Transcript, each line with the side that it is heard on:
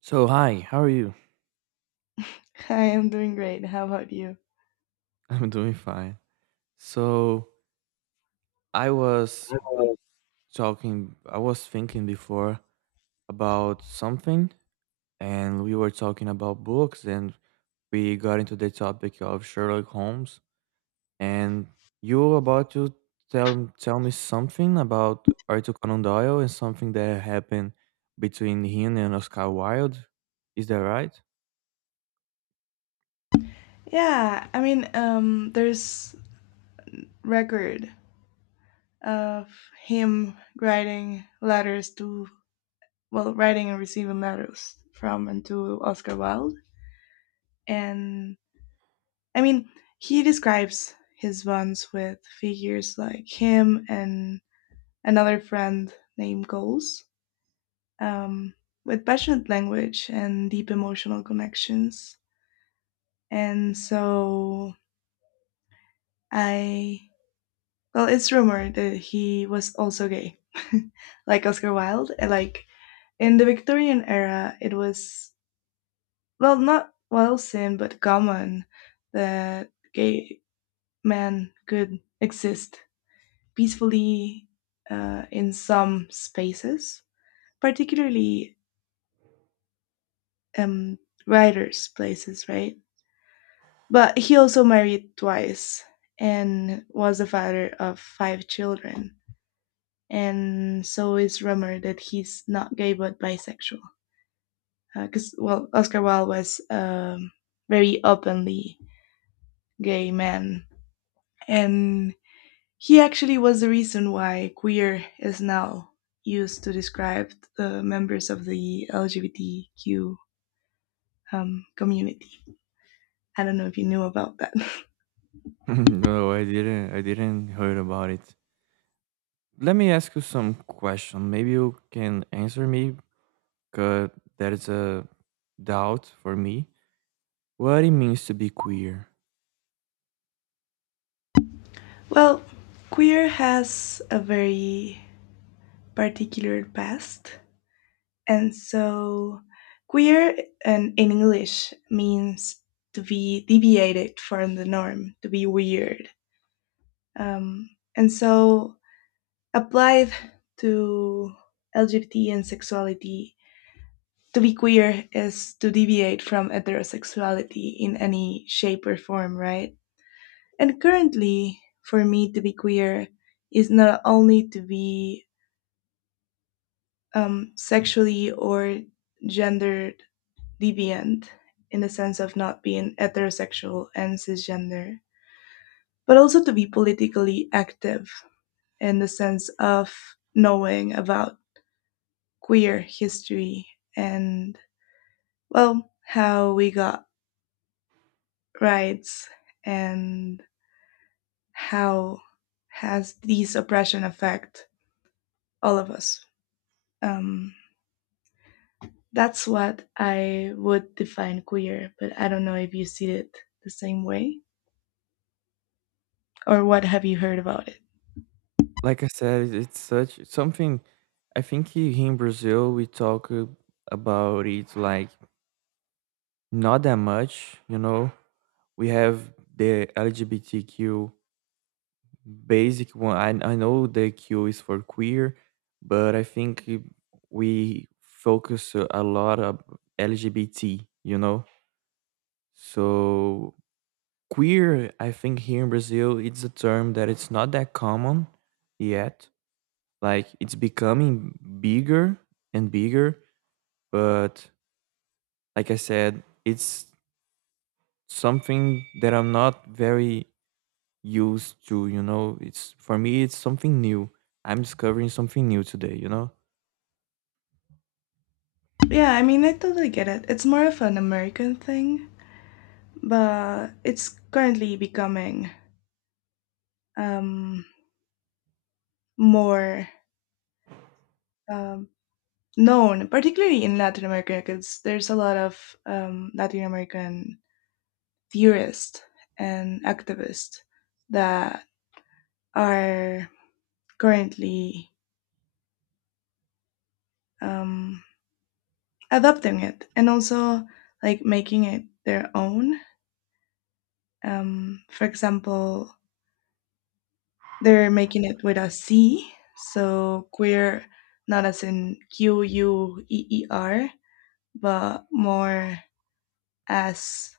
right: So, hi, how are you?
left: Hi, I'm doing great. How about you?
right: I'm doing fine. So, I was I was thinking before about something, and we were talking about books, and we got into the topic of Sherlock Holmes. And you were about to tell me something about Arthur Conan Doyle and something that happened between him and Oscar Wilde. Is that right?
left: Yeah, I mean, there's record of him writing letters to, well, writing and receiving letters from and to Oscar Wilde. And I mean, he describes his bonds with figures like him and another friend named Coles, um, with passionate language and deep emotional connections. And so, I Well, it's rumored that he was also gay, like Oscar Wilde. And like in the Victorian era, it was, well, not well seen but common that gay men could exist peacefully, in some spaces, particularly, um, writers' places, right? But he also married twice and was the father of five children. And so it's rumored that he's not gay but bisexual, because well, Oscar Wilde was a very openly gay man. And he actually was the reason why queer is now used to describe the members of the LGBTQ, community. I don't know if you knew about that.
right: No, I didn't. I didn't heard about it. Let me ask you some question. Maybe you can answer me, cause there is a doubt for me. What it means to be queer?
left: Well, queer has a very particular past. And so, queer in English means to be deviated from the norm, to be weird. Um, and so, applied to LGBT and sexuality, to be queer is to deviate from heterosexuality in any shape or form, right? And currently, for me, to be queer is not only to be, sexually or gendered deviant in the sense of not being heterosexual and cisgender, but also to be politically active in the sense of knowing about queer history and, well, how we got rights and how has this oppression affect all of us. Um, that's what I would define queer, but I don't know if you see it the same way, or what have you heard about it?
right: Like I said, it's something. I think here in Brazil we talk about it like not that much. You know, we have the LGBTQ basic one. I know the Q is for queer, but I think we focus a lot of LGBT. You know. So queer, I think here in Brazil, it's a term that it's not that common yet. Like it's becoming bigger and bigger, but like I said, it's something that I'm not very used to, you know. It's For me it's something new. I'm discovering something new today, you know?
left: Yeah, I mean, I totally get it. It's more of an American thing, but it's currently becoming, um, more, um, known, particularly in Latin America, because there's a lot of Latin American theorists and activists that are currently, um, adopting it and also like making it their own. For example, they're making it with a C, so queer, not as in queer, but more as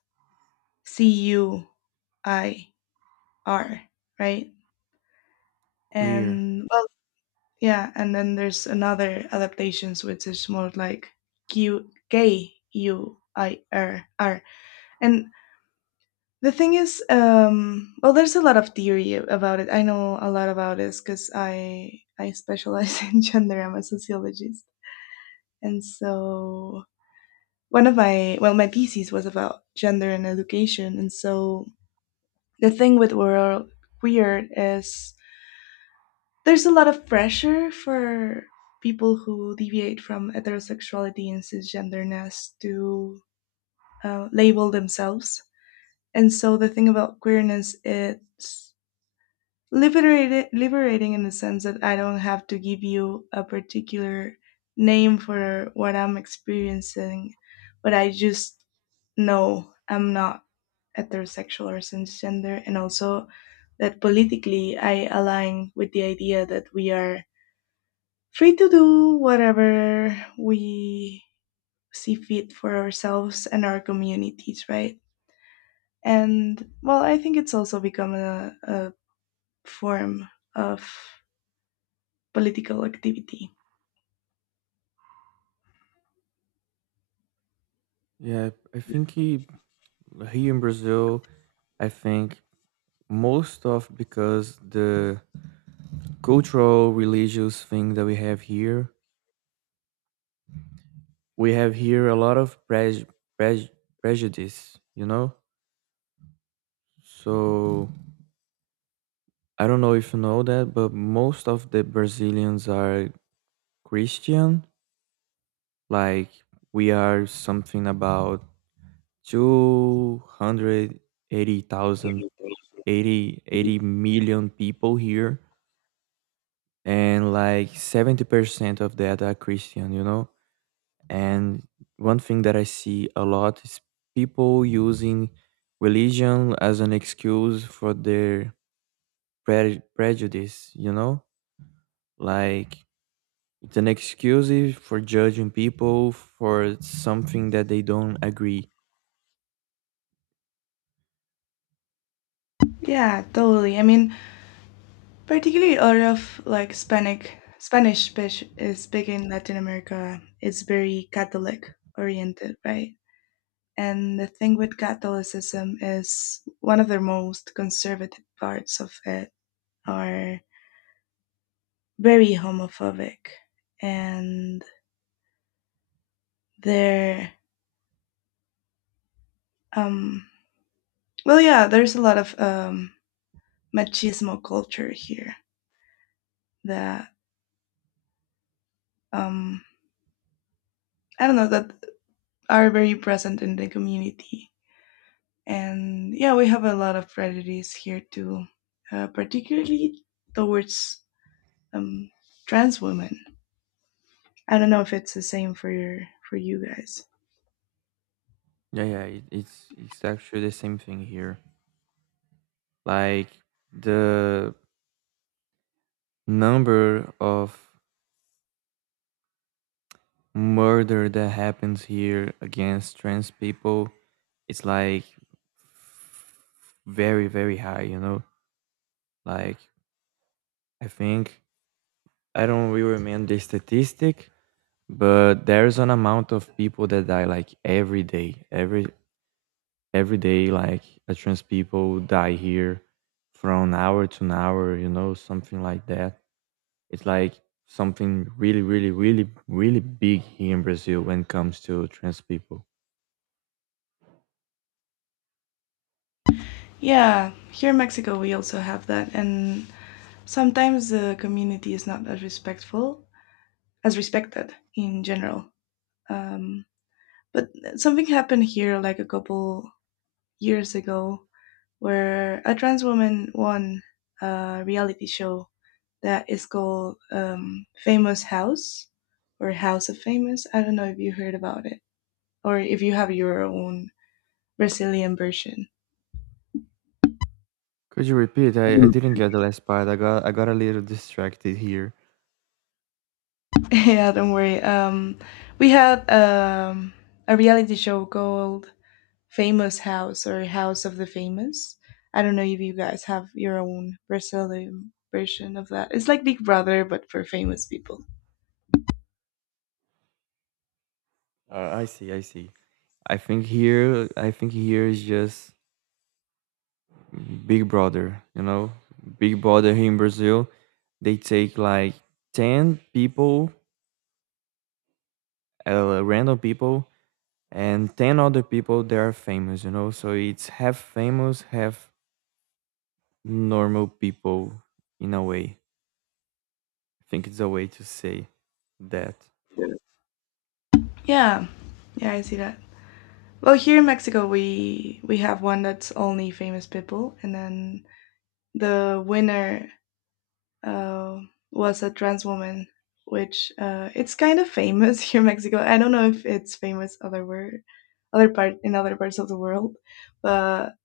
left: cuir, right?
right: Queer.
left: And well, yeah, and then there's another adaptations which is more like QKUIRR. And the thing is, well, there's a lot of theory about it. I know a lot about this because I specialize in gender. I'm a sociologist. And so, one of my well, my thesis was about gender and education. And so the thing with world queer is there's a lot of pressure for people who deviate from heterosexuality and cisgenderness to, label themselves. And so the thing about queerness, it's liberated liberating in the sense that I don't have to give you a particular name for what I'm experiencing, but I just know I'm not heterosexual or cisgender, and also that politically I align with the idea that we are free to do whatever we see fit for ourselves and our communities, right? And well, I think it's also become a form of political activity.
right: Yeah, I think here in Brazil, I think most of because the cultural religious thing that we have here, we have here a lot of prej- prejudice, you know. So I don't know if you know that, but most of the Brazilians are Christian. Like, we are something about 280,000, eighty million people here, and like 70% of that are Christian, you know. And one thing that I see a lot is people using religion as an excuse for their prejudice, you know? Like, it's an excuse for judging people for something that they don't agree.
left: Yeah, totally. I mean, particularly out of like Hispanic Spanish speaking Latin America, is very Catholic oriented, right? And the thing with Catholicism is one of the most conservative parts of it are very homophobic, and they're, um well, yeah, there's a lot of machismo culture here that, um I don't know, that are very present in the community. And yeah, we have a lot of prejudice here too, particularly towards, um, trans women. I don't know if it's the same for for you guys.
right: Yeah, yeah, it's actually the same thing here. Like, the number of murder that happens here against trans people, it's like very very high, you know. Like, I think, I don't really remember the statistic, but there's an amount of people that die like every day, every day. Like, a trans people die here from hour to an hour, you know, something like that. It's like something really really really really big here in Brazil when it comes to trans people.
left: Yeah, here in Mexico we also have that, and sometimes the community is not as respectful as respected in general. Um, but something happened here like a couple years ago where a trans woman won a reality show that is called, Famous House or House of Famous. I don't know if you heard about it or if you have your own Brazilian version.
right: Could you repeat? I
left: Mm.
right: didn't get the last part. I got a little distracted here.
left: Yeah, don't worry. We had, a reality show called Famous House or House of the Famous. I don't know if you guys have your own Brazilian version of that. It's like Big Brother, but for famous people.
right: I see, I see. I think here is just Big Brother, you know? Big Brother here in Brazil, they take like 10 people, random people, and 10 other people that are famous, you know? So it's half famous, half normal people, in a way. I think it's a way to say that.
left: Yeah. Yeah, yeah, I see that. Well, here in Mexico, we have one that's only famous people, and then the winner, uh, was a trans woman, which, it's kind of famous here in Mexico. I don't know if it's famous other parts of the world, but,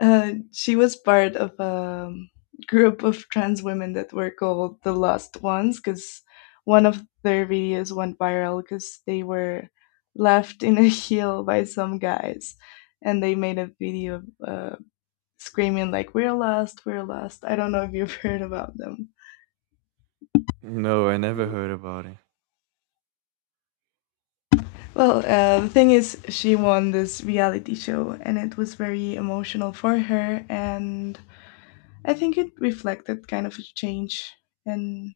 left: she was part of a, group of trans women that were called the Lost Ones, because one of their videos went viral because they were left in a heel by some guys, and they made a video, screaming like, we're lost, we're lost. I don't know if you've heard about them.
right: No, I never heard about it.
left: Well, the thing is she won this reality show, and it was very emotional for her. And I think it reflected kind of a change in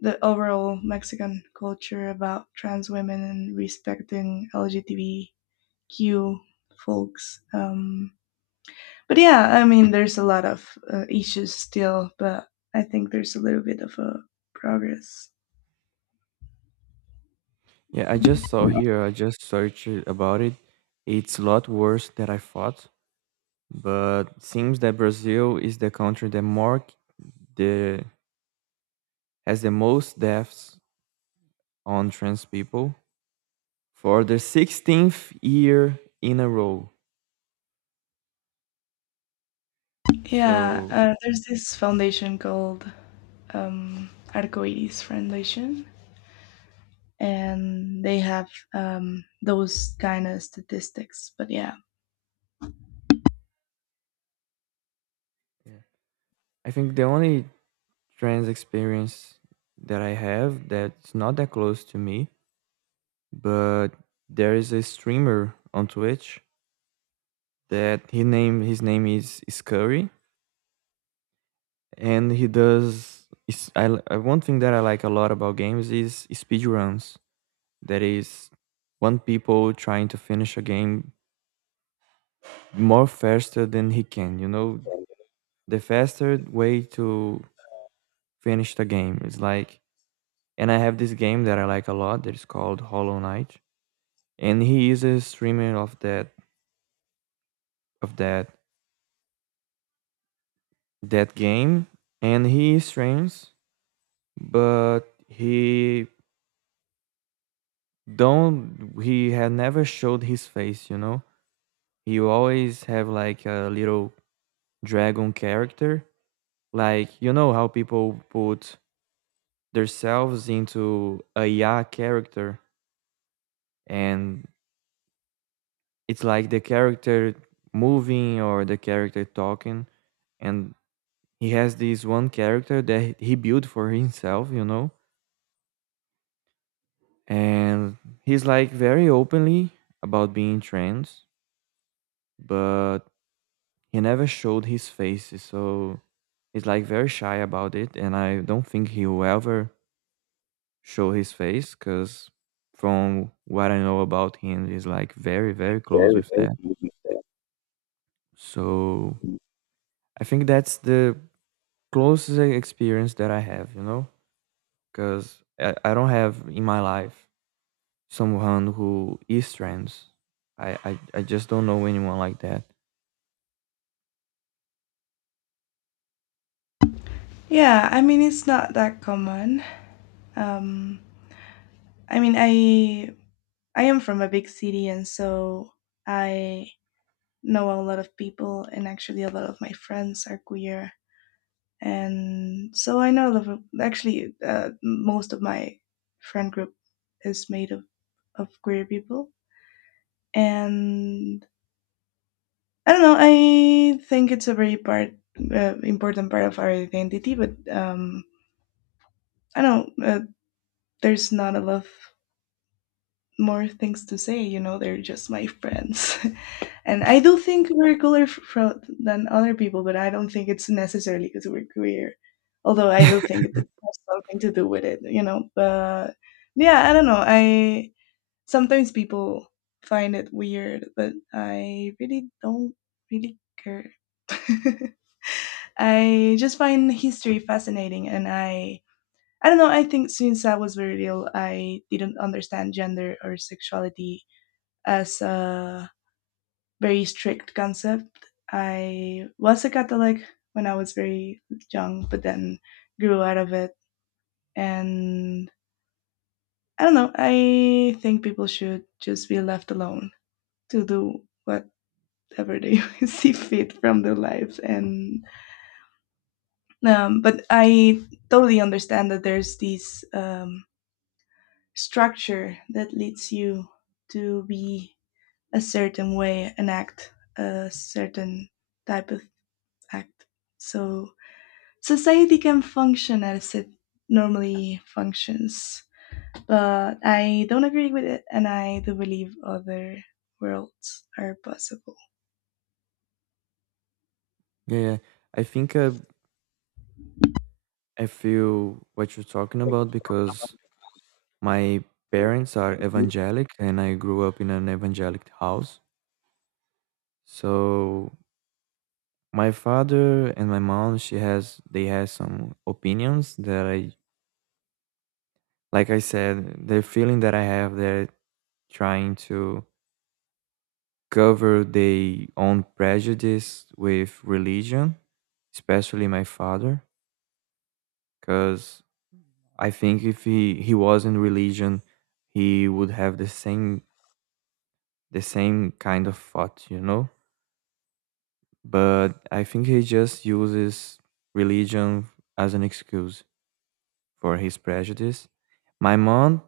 left: the overall Mexican culture about trans women and respecting LGBTQ folks. But yeah, I mean, there's a lot of, issues still, but I think there's a little bit of a progress.
right: Yeah, I just searched about it. It's a lot worse than I thought, but seems that Brazil is the country that more k- the has the most deaths on trans people for the 16th year in a row.
left: Yeah,
right: So
left: there's this foundation called, Arcoiris Foundation, and they have, those kind of statistics. But yeah,
right: yeah. I think the only trans experience that I have, that's not that close to me, but there is a streamer on Twitch that he name his name is Scurry, and he does is I, li- I one thing that I like a lot about games is speedruns. That is, one people trying to finish a game more faster than he can, you know? The faster way to finish the game is, like, and I have this game that I like a lot that is called Hollow Knight. And he is a streamer of of that that game, and he streams, but he he had never showed his face, you know. He always have like a little dragon character. Like, you know how people put themselves into a ya character, and it's like the character moving or the character talking, and he has this one character that he built for himself, you know, and he's like very openly about being trans, but he never showed his face, so he's like very shy about it, and I don't think he will ever show his face, because from what I know about him, he's like very, very close
left: Very,
right: with
left: very
right: that. So
left: good.
right: I think that's the closest experience that I have, you know, because I don't have in my life someone who is trans. I just don't know anyone like that.
left: Yeah, I mean, it's not that common. Um, I mean, I am from a big city, and so I know a lot of people, and actually, a lot of my friends are queer, and so I know a lot of, actually, most of my friend group is made of queer people, and I don't know. I think it's a very part important part of our identity, but, I don't. There's not a lot more things to say. You know, they're just my friends. And I do think we're cooler than other people, but I don't think it's necessarily because we're queer. Although I do think it has something to do with it. But yeah, I don't know. I sometimes people find it weird, but I really don't really care. I just find history fascinating, and I don't know. I think since I was very little, I didn't understand gender or sexuality as a very strict concept. I was a Catholic when I was very young, but then grew out of it. And I don't know, I think people should just be left alone to do whatever they see fit from their lives. And, but I totally understand that there's this, structure that leads you to be a certain way and act a certain type of act. So society can function as it normally functions. But I don't agree with it, and I do believe other worlds are possible.
right: Yeah, yeah. I think I feel what you're talking about because my parents are evangelic and I grew up in an evangelic house. So, my father and my mom, she has they have some opinions that, I like I said, the feeling that I have, they're trying to cover their own prejudice with religion, especially my father, because I think if he was in religion, he would have the same kind of thought, you know. But I think he just uses religion as an excuse for his prejudice. My mom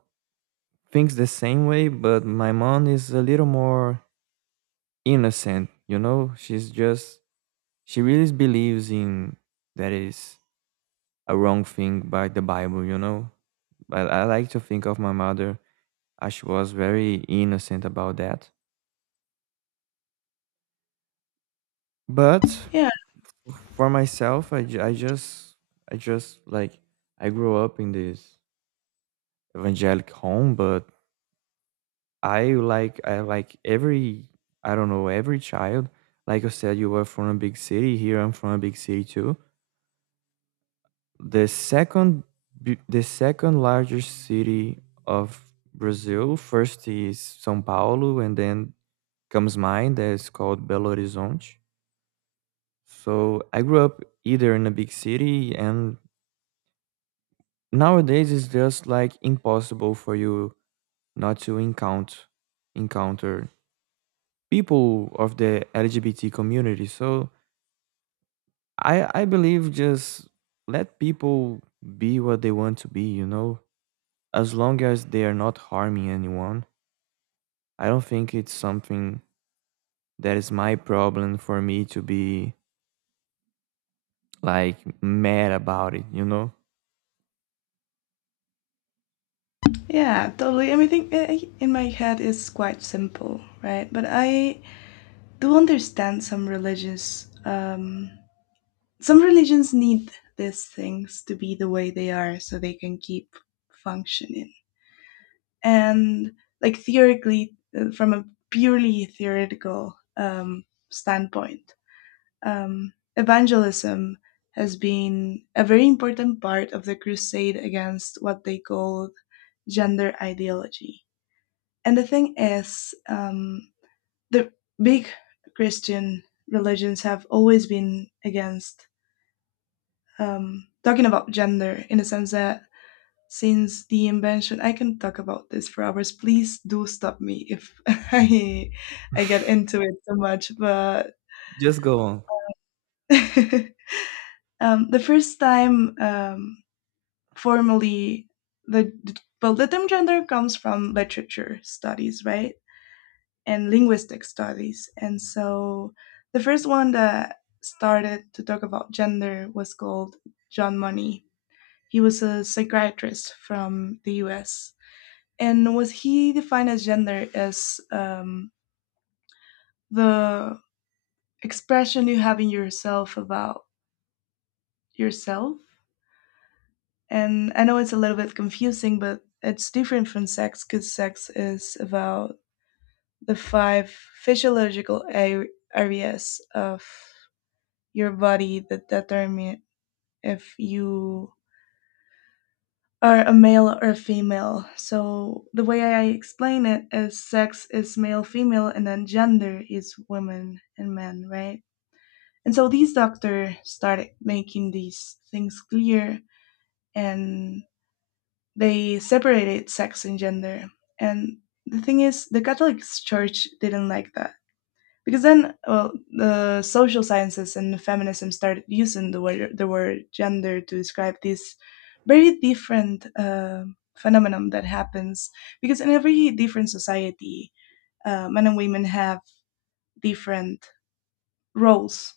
right: thinks the same way, but my mom is a little more innocent, you know? She's just, she really believes in that is a wrong thing by the Bible, you know? But I like to think of my mother as she was very innocent about that. But
left: Yeah,
right: for myself, I just like, I grew up in this evangelic home, but I like every I don't know, every child. Like I said, you were from a big city. Here I'm from a big city too. The second the second largest city of Brazil. First is São Paulo, and then comes mine that is called Belo Horizonte. So I grew up either in a big city, and nowadays it's just like impossible for you not to encounter people of the LGBT community. So I believe, just let people be what they want to be, you know, as long as they are not harming anyone. I don't think it's something that is my problem for me to be like mad about it, you know.
left: yeah, totally. I mean, I think, in my head it's quite simple, right? But I do understand some religious. Some religions need these things to be the way they are so they can keep functioning. And like theoretically, from a purely theoretical, standpoint, evangelism has been a very important part of the crusade against what they called gender ideology. And the thing is, the big Christian religions have always been against, talking about gender in the sense that since the invention. I can talk about this for hours, please do stop me if i I get into it too much, but
right: Just go on.
left: the first time, formally, the well the term gender comes from literature studies, right, and linguistic studies, and so the first one that started to talk about gender was called John Money. He was a psychiatrist from the US. And was he defined as gender as, the expression you have in yourself about yourself? And I know it's a little bit confusing, but it's different from sex because sex is about the five physiological areas of your body that determine if you are a male or a female. So the way I explain it is sex is male, female, and then gender is women and men, right? And so these doctors started making these things clear, and they separated sex and gender. And the thing is, the Catholic Church didn't like that. Because then, well, the social sciences and feminism started using the word gender to describe this very different, phenomenon that happens. Because in every different society, men and women have different roles,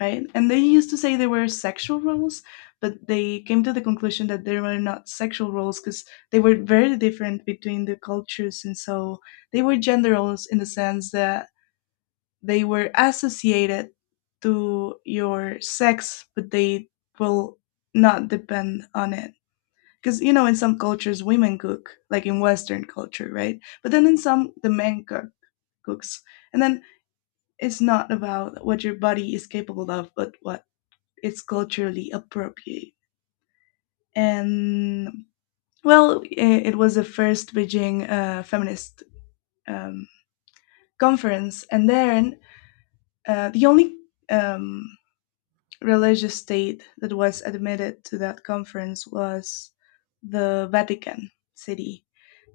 left: right? And they used to say they were sexual roles, but they came to the conclusion that they were not sexual roles because they were very different between the cultures. And so they were gender roles in the sense that they were associated to your sex, but they will not depend on it. Because, you know, in some cultures, women cook, like in Western culture, right? But then in some, the men cook, cooks. And then it's not about what your body is capable of, but what it's culturally appropriate. And well, it was the first Beijing feminist um, conference, and then the only um, religious state that was admitted to that conference was the Vatican City,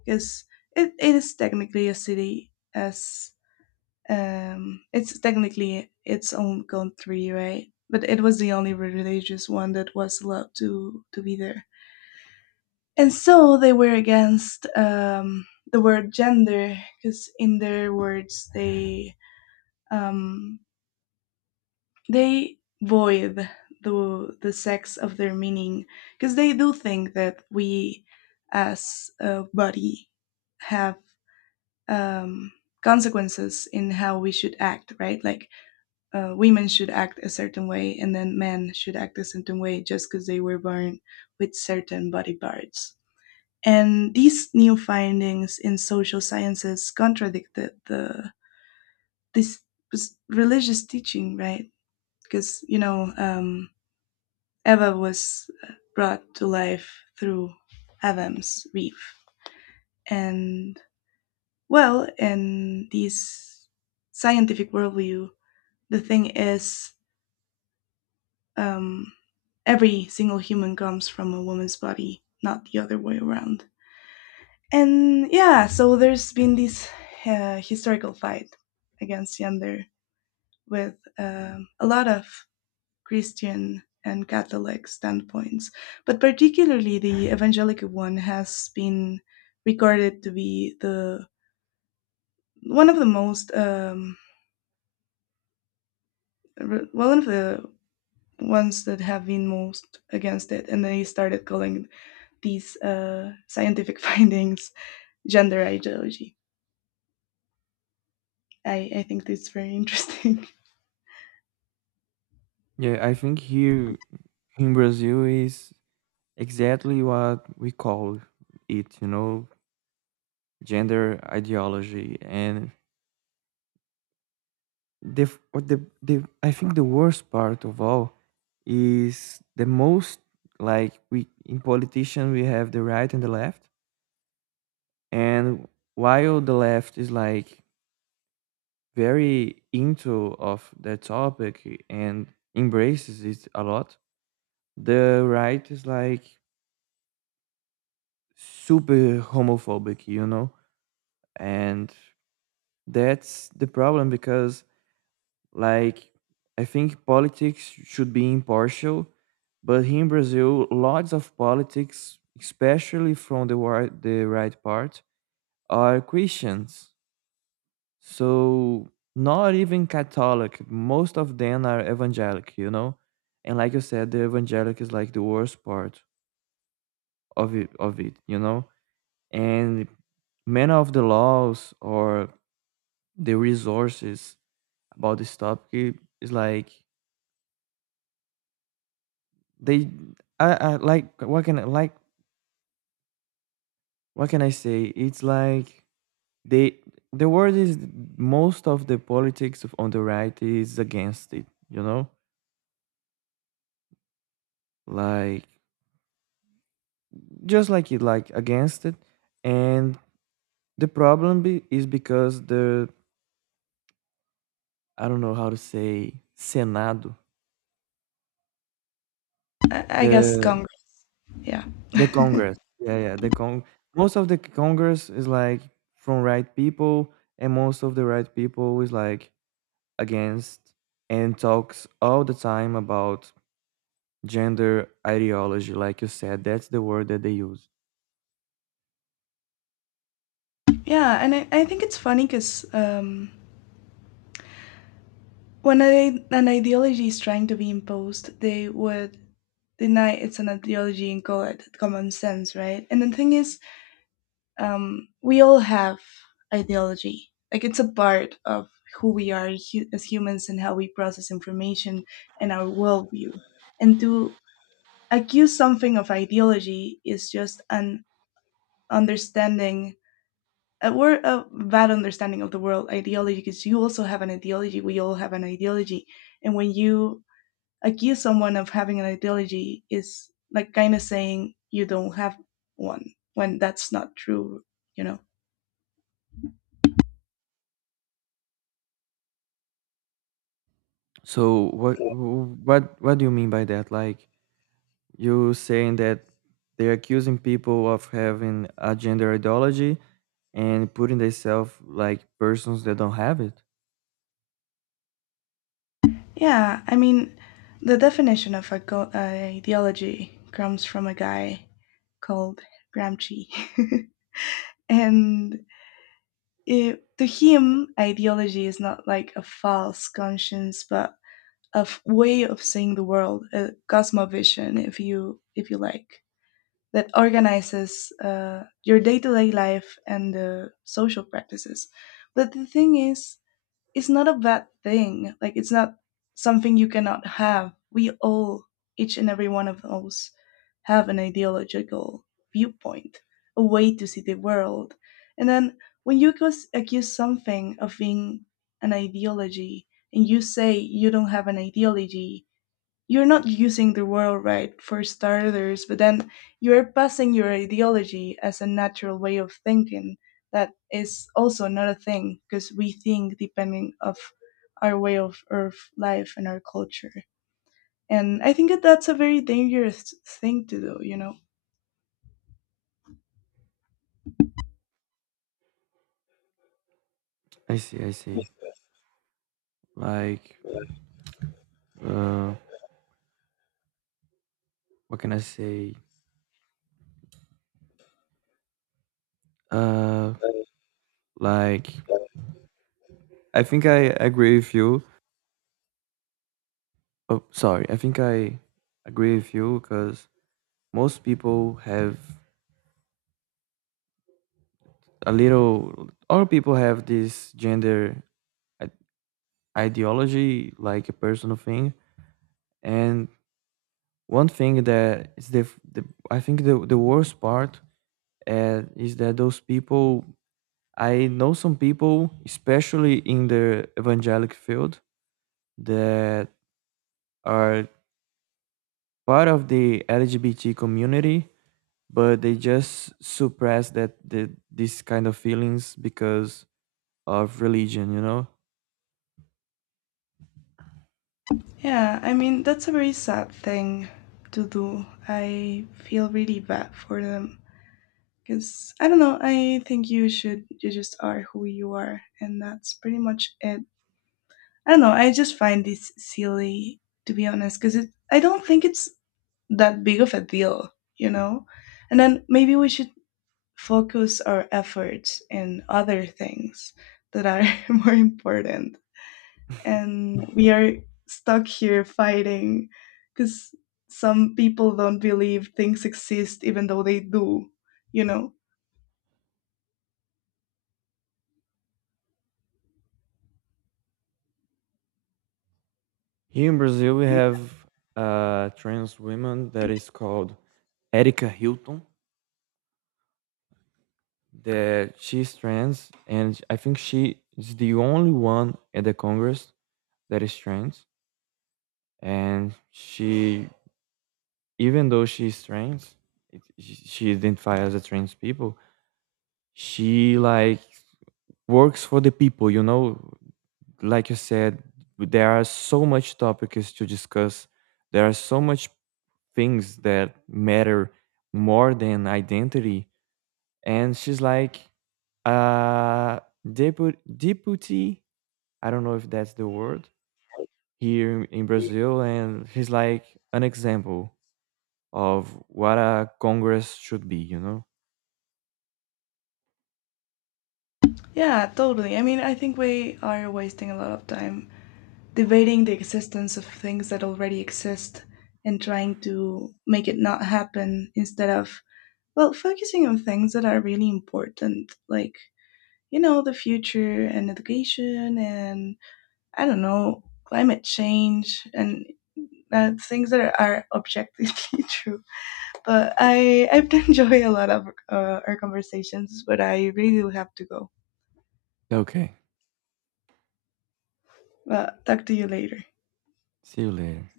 left: because it is technically a city as it's technically its own country, right? But it was the only religious one that was allowed to be there. And so they were against the word gender because, in their words, um, they void the sex of their meaning, because they do think that we, as a body, have um, consequences in how we should act. Right, like women should act a certain way, and then men should act a certain way just because they were born with certain body parts. And these new findings in social sciences contradicted the this religious teaching, right? Because Eva was brought to life through Adam's reef, and well, in this scientific worldview, the thing is, um, every single human comes from a woman's body, not the other way around. And yeah, so there's been this historical fight against gender with a lot of Christian and Catholic standpoints, but particularly the evangelical one has been recorded to be the one of the most one of the ones that have been most against it, and they started calling these scientific findings gender ideology. I think that's very interesting.
right: Yeah, I think here in Brazil is exactly what we call it, you know, gender ideology. And the f- or the I think the worst part of all is, the most like, we in politician, we have the right and the left, and while the left is like very into of the topic and embraces it a lot, the right is like super homophobic, you know, and that's the problem. Because, like, I think politics should be impartial, but here in Brazil, lots of politics, especially from the right part, are Christians. So, not even Catholic. Most of them are evangelic, you know? And like you said, the evangelic is like the worst part of it, you know? And many of the laws or the resources about this topic is, like, they— I like what can I like what can I say? It's like they the word is most of the politics of on the right is against it, you know? Like, just like it, like, against it. And the problem is because the I don't know how to say Senado,
left: I guess
right: the
left: Kong. Yeah.
right: the Congress. Yeah, yeah, the con most of the Congress is like from right people, and most of the right people is like against, and talks all the time about gender ideology, like you said, that's the word that they use.
left: Yeah. And I think it's funny because, when I, an ideology is trying to be imposed, they would deny it's an ideology and call it common sense, right? And the thing is, we all have ideology. Like, it's a part of who we are as humans, and how we process information and our worldview. And to accuse something of ideology is just an understanding, a bad understanding of the world ideology, because you also have an ideology, we all have an ideology. And when you accuse someone of having an ideology is like kind of saying you don't have one, when that's not true, you know?
right: So what what do you mean by that? Like, you saying that they're accusing people of having a gender ideology and putting themselves like persons that don't have it?
left: Yeah, I mean, the definition of ideology comes from a guy called Gramsci and, to him ideology is not like a false conscience but way of seeing the world, a cosmovision, if you like, that organizes your day to day life and the social practices. But the thing is, it's not a bad thing. Like, it's not something you cannot have. We all, each and every one of us, have an ideological viewpoint, a way to see the world. And then when you accuse something of being an ideology, and you say you don't have an ideology, you're not using the world right for starters, but then you're passing your ideology as a natural way of thinking, that is also not a thing because we think depending of our way of life and our culture. And I think that that's a very dangerous thing to do, you know?
right: I see, I see. Like, uh what can I say, uh like, I think I agree with you. Oh, sorry. I think I agree with you, because most people have a little, all people have this gender i- ideology, like a personal thing. And one thing that is the I think the worst part, is that those people, I know some people, especially in the evangelic field, that are part of the LGBT community, but they just suppress that these kind of feelings because of religion, you know.
left: Yeah, I mean, that's a very sad thing to do. I feel really bad for them, because I don't know. I think you should. You just are who you are, and that's pretty much it. I don't know. I just find this silly, to be honest, because it. I don't think it's that big of a deal, you know. And then maybe we should focus our efforts in other things that are more important. And we are stuck here fighting because some people don't believe things exist, even though they do, you know.
right: Here in Brazil we have a trans woman that is called Erica Hilton, that she's trans, and I think she is the only one at the Congress that is trans. And she, even though she's trans, it, she identifies as a trans people. She, like, works for the people, you know, like you said, there are so much topics to discuss. There are so much things that matter more than identity. And she's like, uh, deputy. I don't know if that's the word here in Brazil. And he's like an example of what a Congress should be, you know?
left: Yeah, totally. I mean, I think we are wasting a lot of time debating the existence of things that already exist and trying to make it not happen, instead of well focusing on things that are really important, like, you know, the future and education and, I don't know, climate change and things that are objectively true. But I've enjoyed a lot of our conversations, but I really do have to go.
right: Okay.
left: Well, talk to you later.
right: See you later.